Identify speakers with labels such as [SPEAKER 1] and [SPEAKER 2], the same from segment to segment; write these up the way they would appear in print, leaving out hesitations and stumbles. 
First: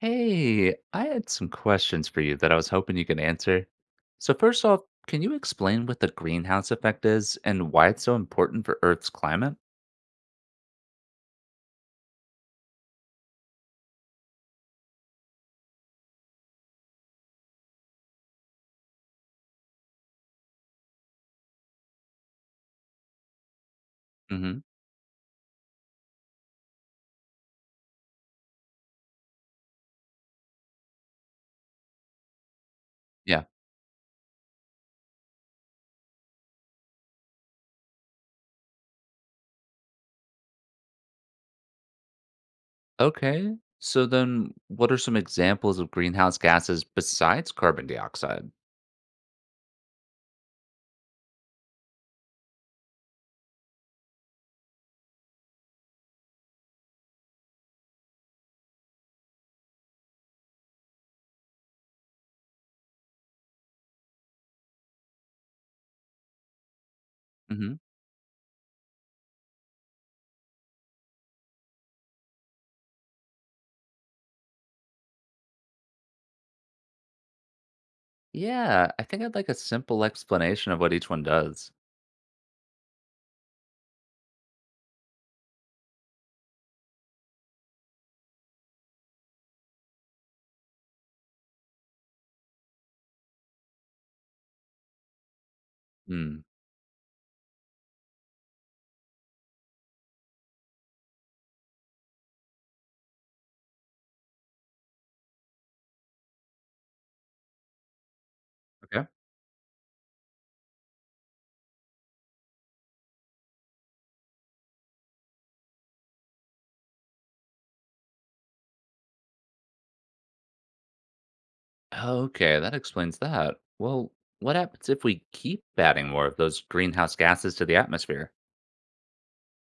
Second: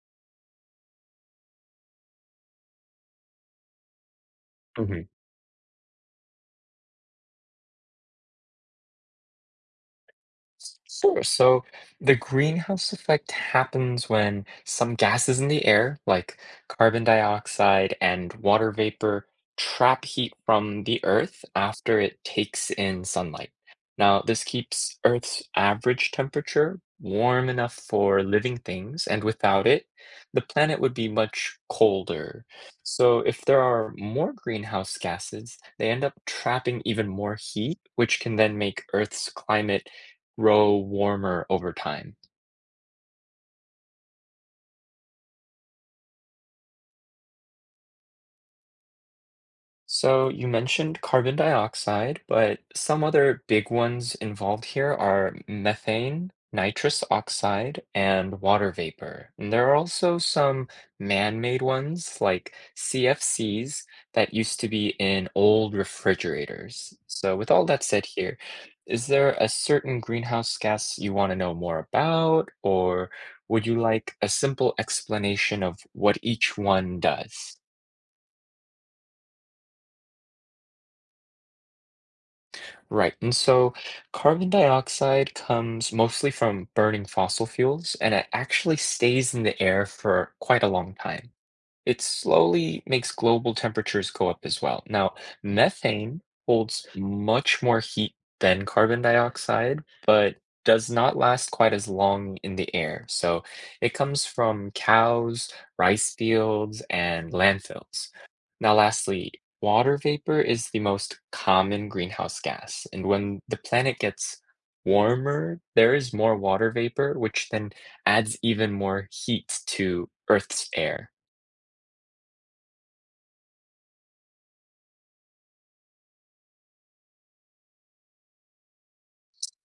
[SPEAKER 1] Hey, I had some questions for you that I was hoping you could answer. So, first off,
[SPEAKER 2] hmm
[SPEAKER 1] can you explain what the greenhouse effect is and why it's so important for Earth's climate?
[SPEAKER 2] Sure. So the greenhouse effect happens when some gases in the air, like carbon dioxide and water vapor, trap heat from the Earth after it takes in sunlight. Now, this
[SPEAKER 1] Hmm.
[SPEAKER 2] keeps Earth's average temperature warm enough for living things, and without it, the planet would be much colder. So, if
[SPEAKER 1] Yeah.
[SPEAKER 2] there are more greenhouse gases, they end up trapping even more heat, which can then make Earth's climate grow warmer over time.
[SPEAKER 1] Okay. So then what are some examples of greenhouse gases besides carbon dioxide?
[SPEAKER 2] So you mentioned carbon dioxide, but some other big ones involved here are methane, nitrous oxide, and water vapor. And there are also some man-made ones like CFCs that used to be in old refrigerators. So with all
[SPEAKER 1] Hmm.
[SPEAKER 2] that said here, is there a certain greenhouse gas you want to know more about, or would you like a simple explanation of what each one does?
[SPEAKER 1] Yeah, I think I'd like a simple explanation of what each one does.
[SPEAKER 2] Right. And so carbon dioxide comes mostly from burning fossil fuels, and it actually stays in the air for quite a long time. It slowly makes global temperatures go up as well. Now, methane
[SPEAKER 1] Mm.
[SPEAKER 2] holds much more heat than carbon dioxide, but does not last quite as long in the air. So it comes from cows, rice fields, and landfills. Now,
[SPEAKER 1] Okay.
[SPEAKER 2] lastly, water vapor is the most common greenhouse gas. And when the planet gets warmer, there is more water vapor, which then adds even more heat to Earth's air.
[SPEAKER 1] Okay, that explains that. Well, what happens if we keep adding more of those greenhouse gases to the atmosphere?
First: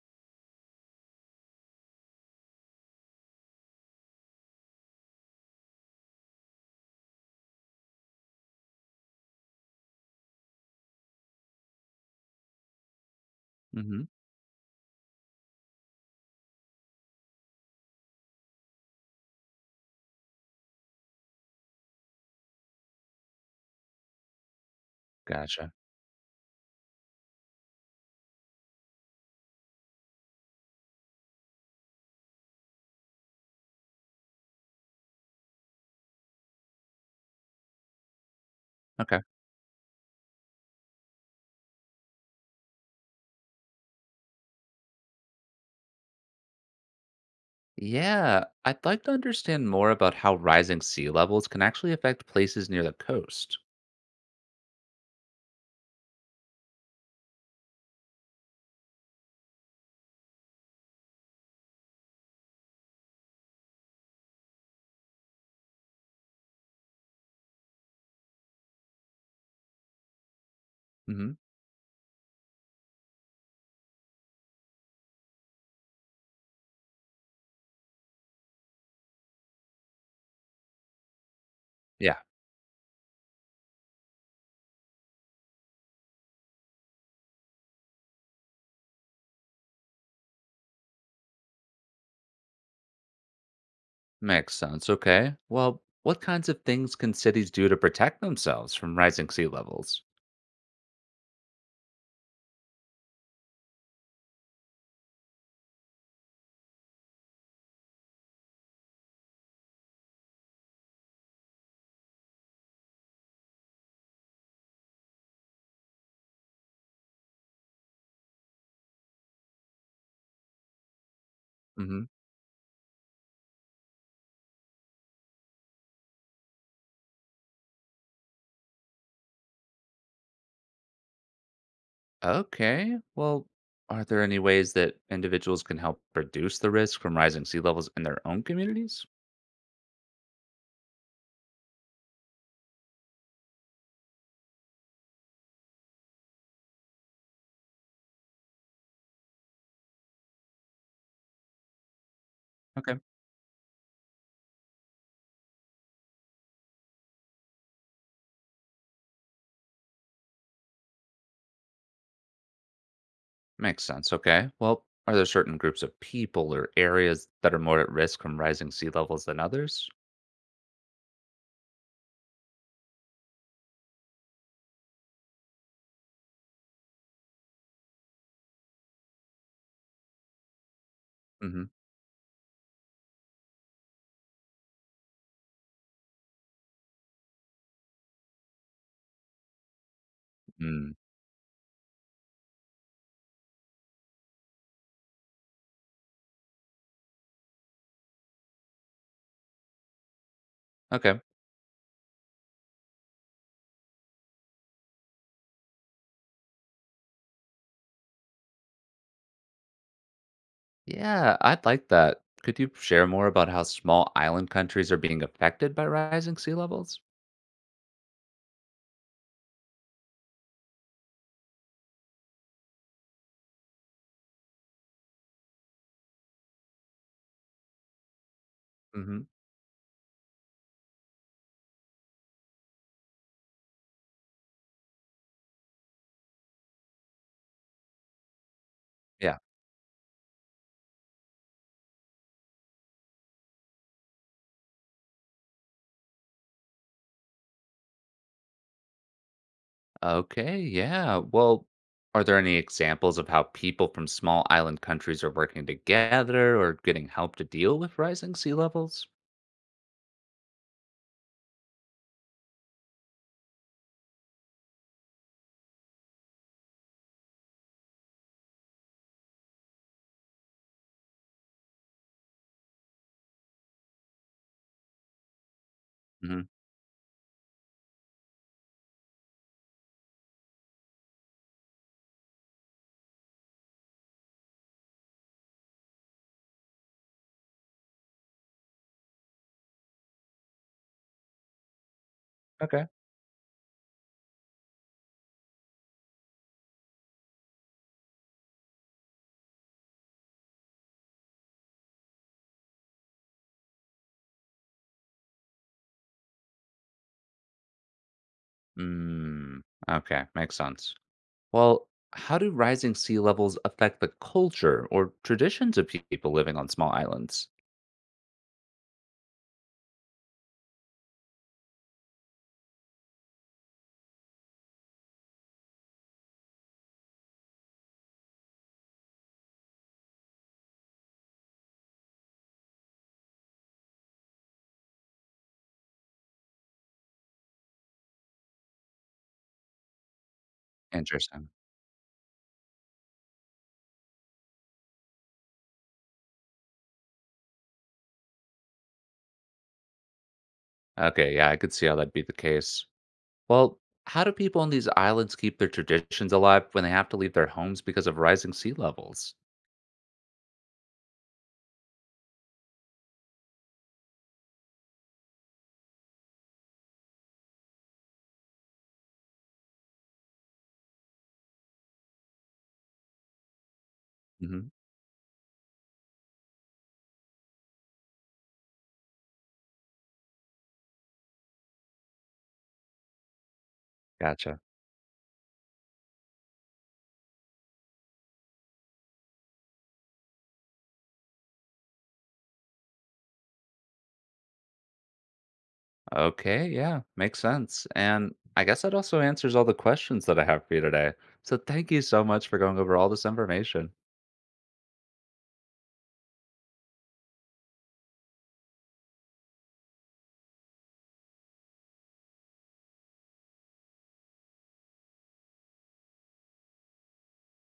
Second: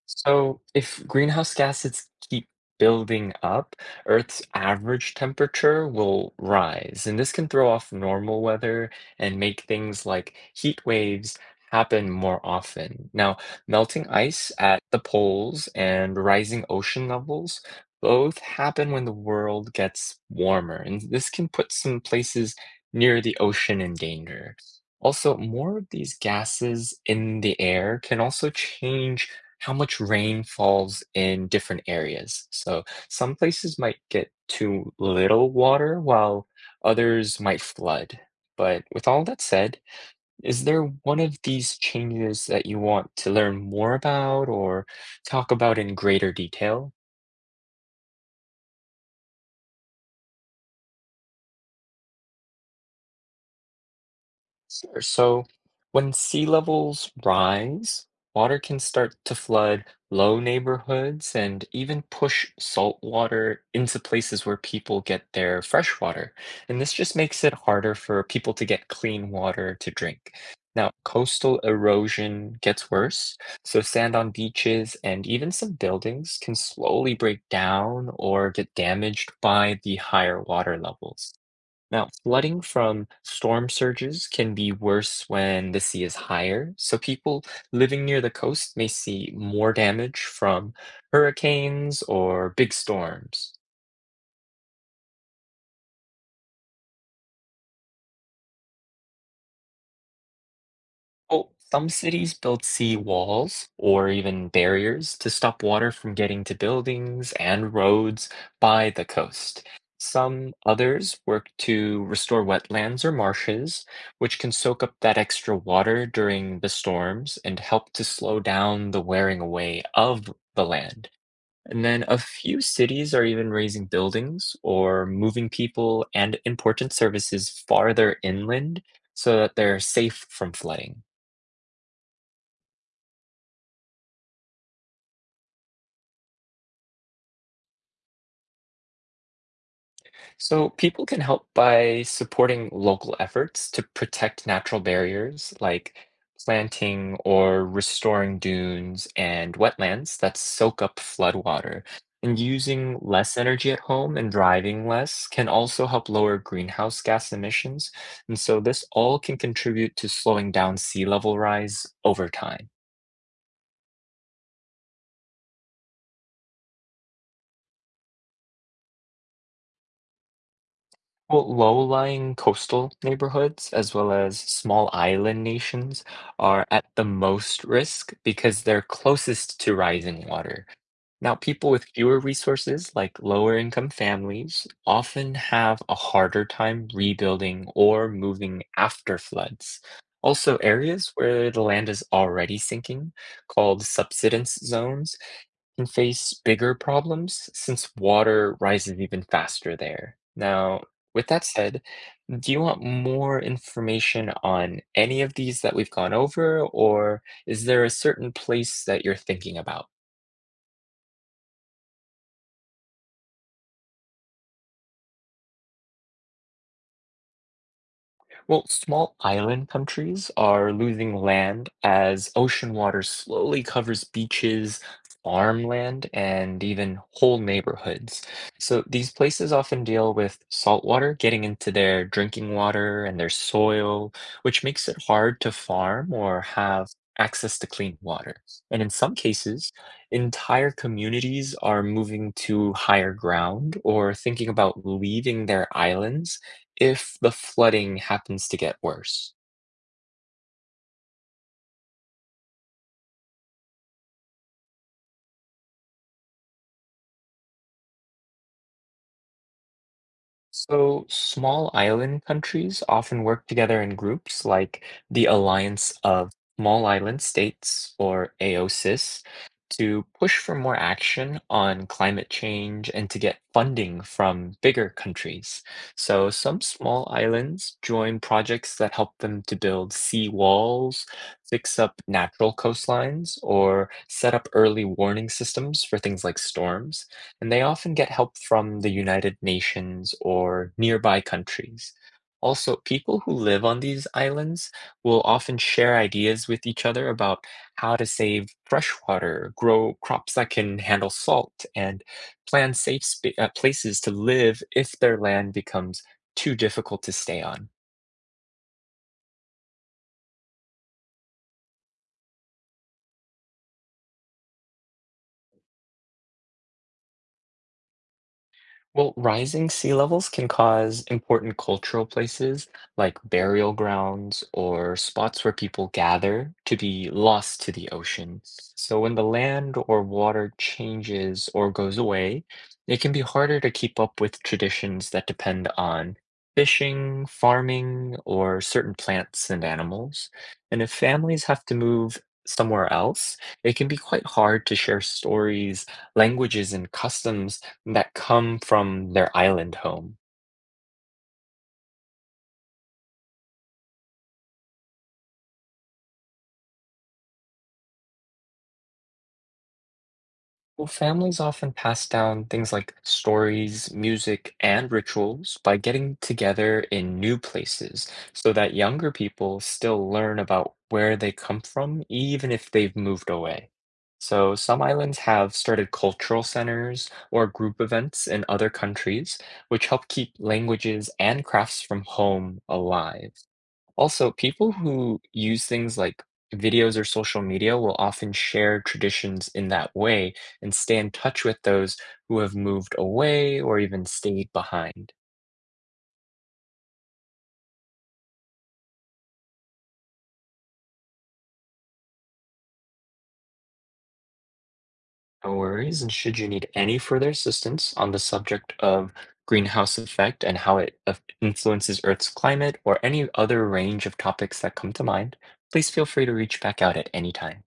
[SPEAKER 2] So, if greenhouse gases keep building up, Earth's average temperature will rise, and this can throw off normal weather and make things like heat waves happen more often. Now,
[SPEAKER 1] Hmm.
[SPEAKER 2] melting ice at the poles and rising ocean levels both happen when the world gets warmer, and this can put some places near the ocean in danger. Also,
[SPEAKER 1] Gotcha.
[SPEAKER 2] more of these gases in the air can also change how much rain falls in different areas. So some places might get too little water while others might flood. But with
[SPEAKER 1] Okay.
[SPEAKER 2] all that said, is there one of these changes that you want to learn more about or talk about in greater detail?
[SPEAKER 1] Yeah, I'd like to understand more about how rising sea levels can actually affect places near the coast.
[SPEAKER 2] Sure. So when sea levels rise, water can start to flood low neighborhoods and even push salt water into places where people get their fresh water. And this just makes it harder for people to get clean water to drink. Now,
[SPEAKER 1] Hmm.
[SPEAKER 2] coastal erosion gets worse, so sand on beaches and even some buildings can slowly break down or get damaged by the higher water levels. Now,
[SPEAKER 1] Yeah,
[SPEAKER 2] flooding from storm surges can be worse when the sea is higher, so people living near the coast may see more damage from hurricanes or big storms.
[SPEAKER 1] makes sense. Okay. Well, what kinds of things can cities do to protect themselves from rising sea levels?
[SPEAKER 2] Well, some cities build sea walls or even barriers to stop water from getting to buildings and roads by the coast. Some others work to restore wetlands or marshes, which can soak up that extra water during the storms and help to slow down the wearing away of the land. And
[SPEAKER 1] Hmm.
[SPEAKER 2] then a few cities are even raising buildings or moving people and important services farther inland so that they're safe from flooding.
[SPEAKER 1] Okay. Well, are there any ways that individuals can help reduce the risk from rising sea levels in their own communities?
[SPEAKER 2] So people can help by supporting local efforts to protect natural barriers like planting or restoring dunes and wetlands that soak up floodwater. And using
[SPEAKER 1] Okay,
[SPEAKER 2] less energy at home and driving less can also help lower greenhouse gas emissions. And so this all can contribute to slowing down sea level rise over time.
[SPEAKER 1] makes sense. Okay. Well, are there certain groups of people or areas that are more at risk from rising sea levels than others?
[SPEAKER 2] Well, low-lying coastal neighborhoods, as well as small island nations, are at the most risk because they're closest to rising water. Now, people
[SPEAKER 1] Hmm.
[SPEAKER 2] with fewer resources, like lower-income families, often have a harder time rebuilding or moving after floods. Also,
[SPEAKER 1] Mm.
[SPEAKER 2] areas where the land is already sinking, called subsidence zones, can face bigger problems since water rises even faster there. Now,
[SPEAKER 1] Okay.
[SPEAKER 2] with that said, do you want more information on any of these that we've gone over, or is there a certain place that you're thinking about?
[SPEAKER 1] Yeah, I'd like that. Could you share more about how small island countries are being affected by rising sea levels?
[SPEAKER 2] Well, small island countries are losing land as ocean water slowly covers beaches, farmland, and even whole neighborhoods. So these
[SPEAKER 1] Hmm.
[SPEAKER 2] places often deal with salt water getting into their drinking water and their soil, which makes it hard to farm or have access to clean water. And in some
[SPEAKER 1] Yeah.
[SPEAKER 2] cases, entire communities are moving to higher ground or thinking about leaving their islands if the flooding happens to get worse.
[SPEAKER 1] Okay. Yeah. Well, are there any examples of how people from small island countries are working together or getting help to deal with rising sea levels?
[SPEAKER 2] So, small island countries often work together in groups like the Alliance of Small Island States, or AOSIS, to push for more action on climate change and to get funding from bigger countries. So,
[SPEAKER 1] Hmm.
[SPEAKER 2] some small islands join projects that help them to build sea walls, fix up natural coastlines, or set up early warning systems for things like storms, and they often get help from the United Nations or nearby countries. Also,
[SPEAKER 1] Okay.
[SPEAKER 2] people who live on these islands will often share ideas with each other about how to save fresh water, grow crops that can handle salt, and plan safe places to live if their land becomes too difficult to stay on.
[SPEAKER 1] Mm, okay. Makes sense. Well, how do rising sea levels affect the culture or traditions of people living on small islands?
[SPEAKER 2] Well, rising sea levels can cause important cultural places like burial grounds or spots where people gather to be lost to the ocean. So when the land or water changes or goes away, it can be harder to keep up with traditions that depend on fishing, farming, or certain plants and animals. And if families
[SPEAKER 1] Interesting.
[SPEAKER 2] have to move somewhere else, it can be quite hard to share stories, languages, and customs that come from their island home.
[SPEAKER 1] Okay. Yeah, I could see how that'd be the case. Well, how do people on these islands keep their traditions alive when they have to leave their homes because of rising sea levels?
[SPEAKER 2] Well, families often pass down things like stories, music, and rituals by getting together in new places so that younger people still learn about where they come from, even if they've moved away. So,
[SPEAKER 1] Hmm.
[SPEAKER 2] some islands have started cultural centers or group events in other countries, which help keep languages and crafts from home alive. Also,
[SPEAKER 1] Gotcha.
[SPEAKER 2] people who use things like videos or social media will often share traditions in that way and stay in touch with those who have moved away or even stayed behind.
[SPEAKER 1] Okay, yeah, makes sense. And I guess that also answers all the questions that I have for you today. So thank you so much for going over all this information.
[SPEAKER 2] No worries. And should you need any further assistance on the subject of greenhouse effect and how it influences Earth's climate or any other range of topics that come to mind, please feel free to reach back out at any time.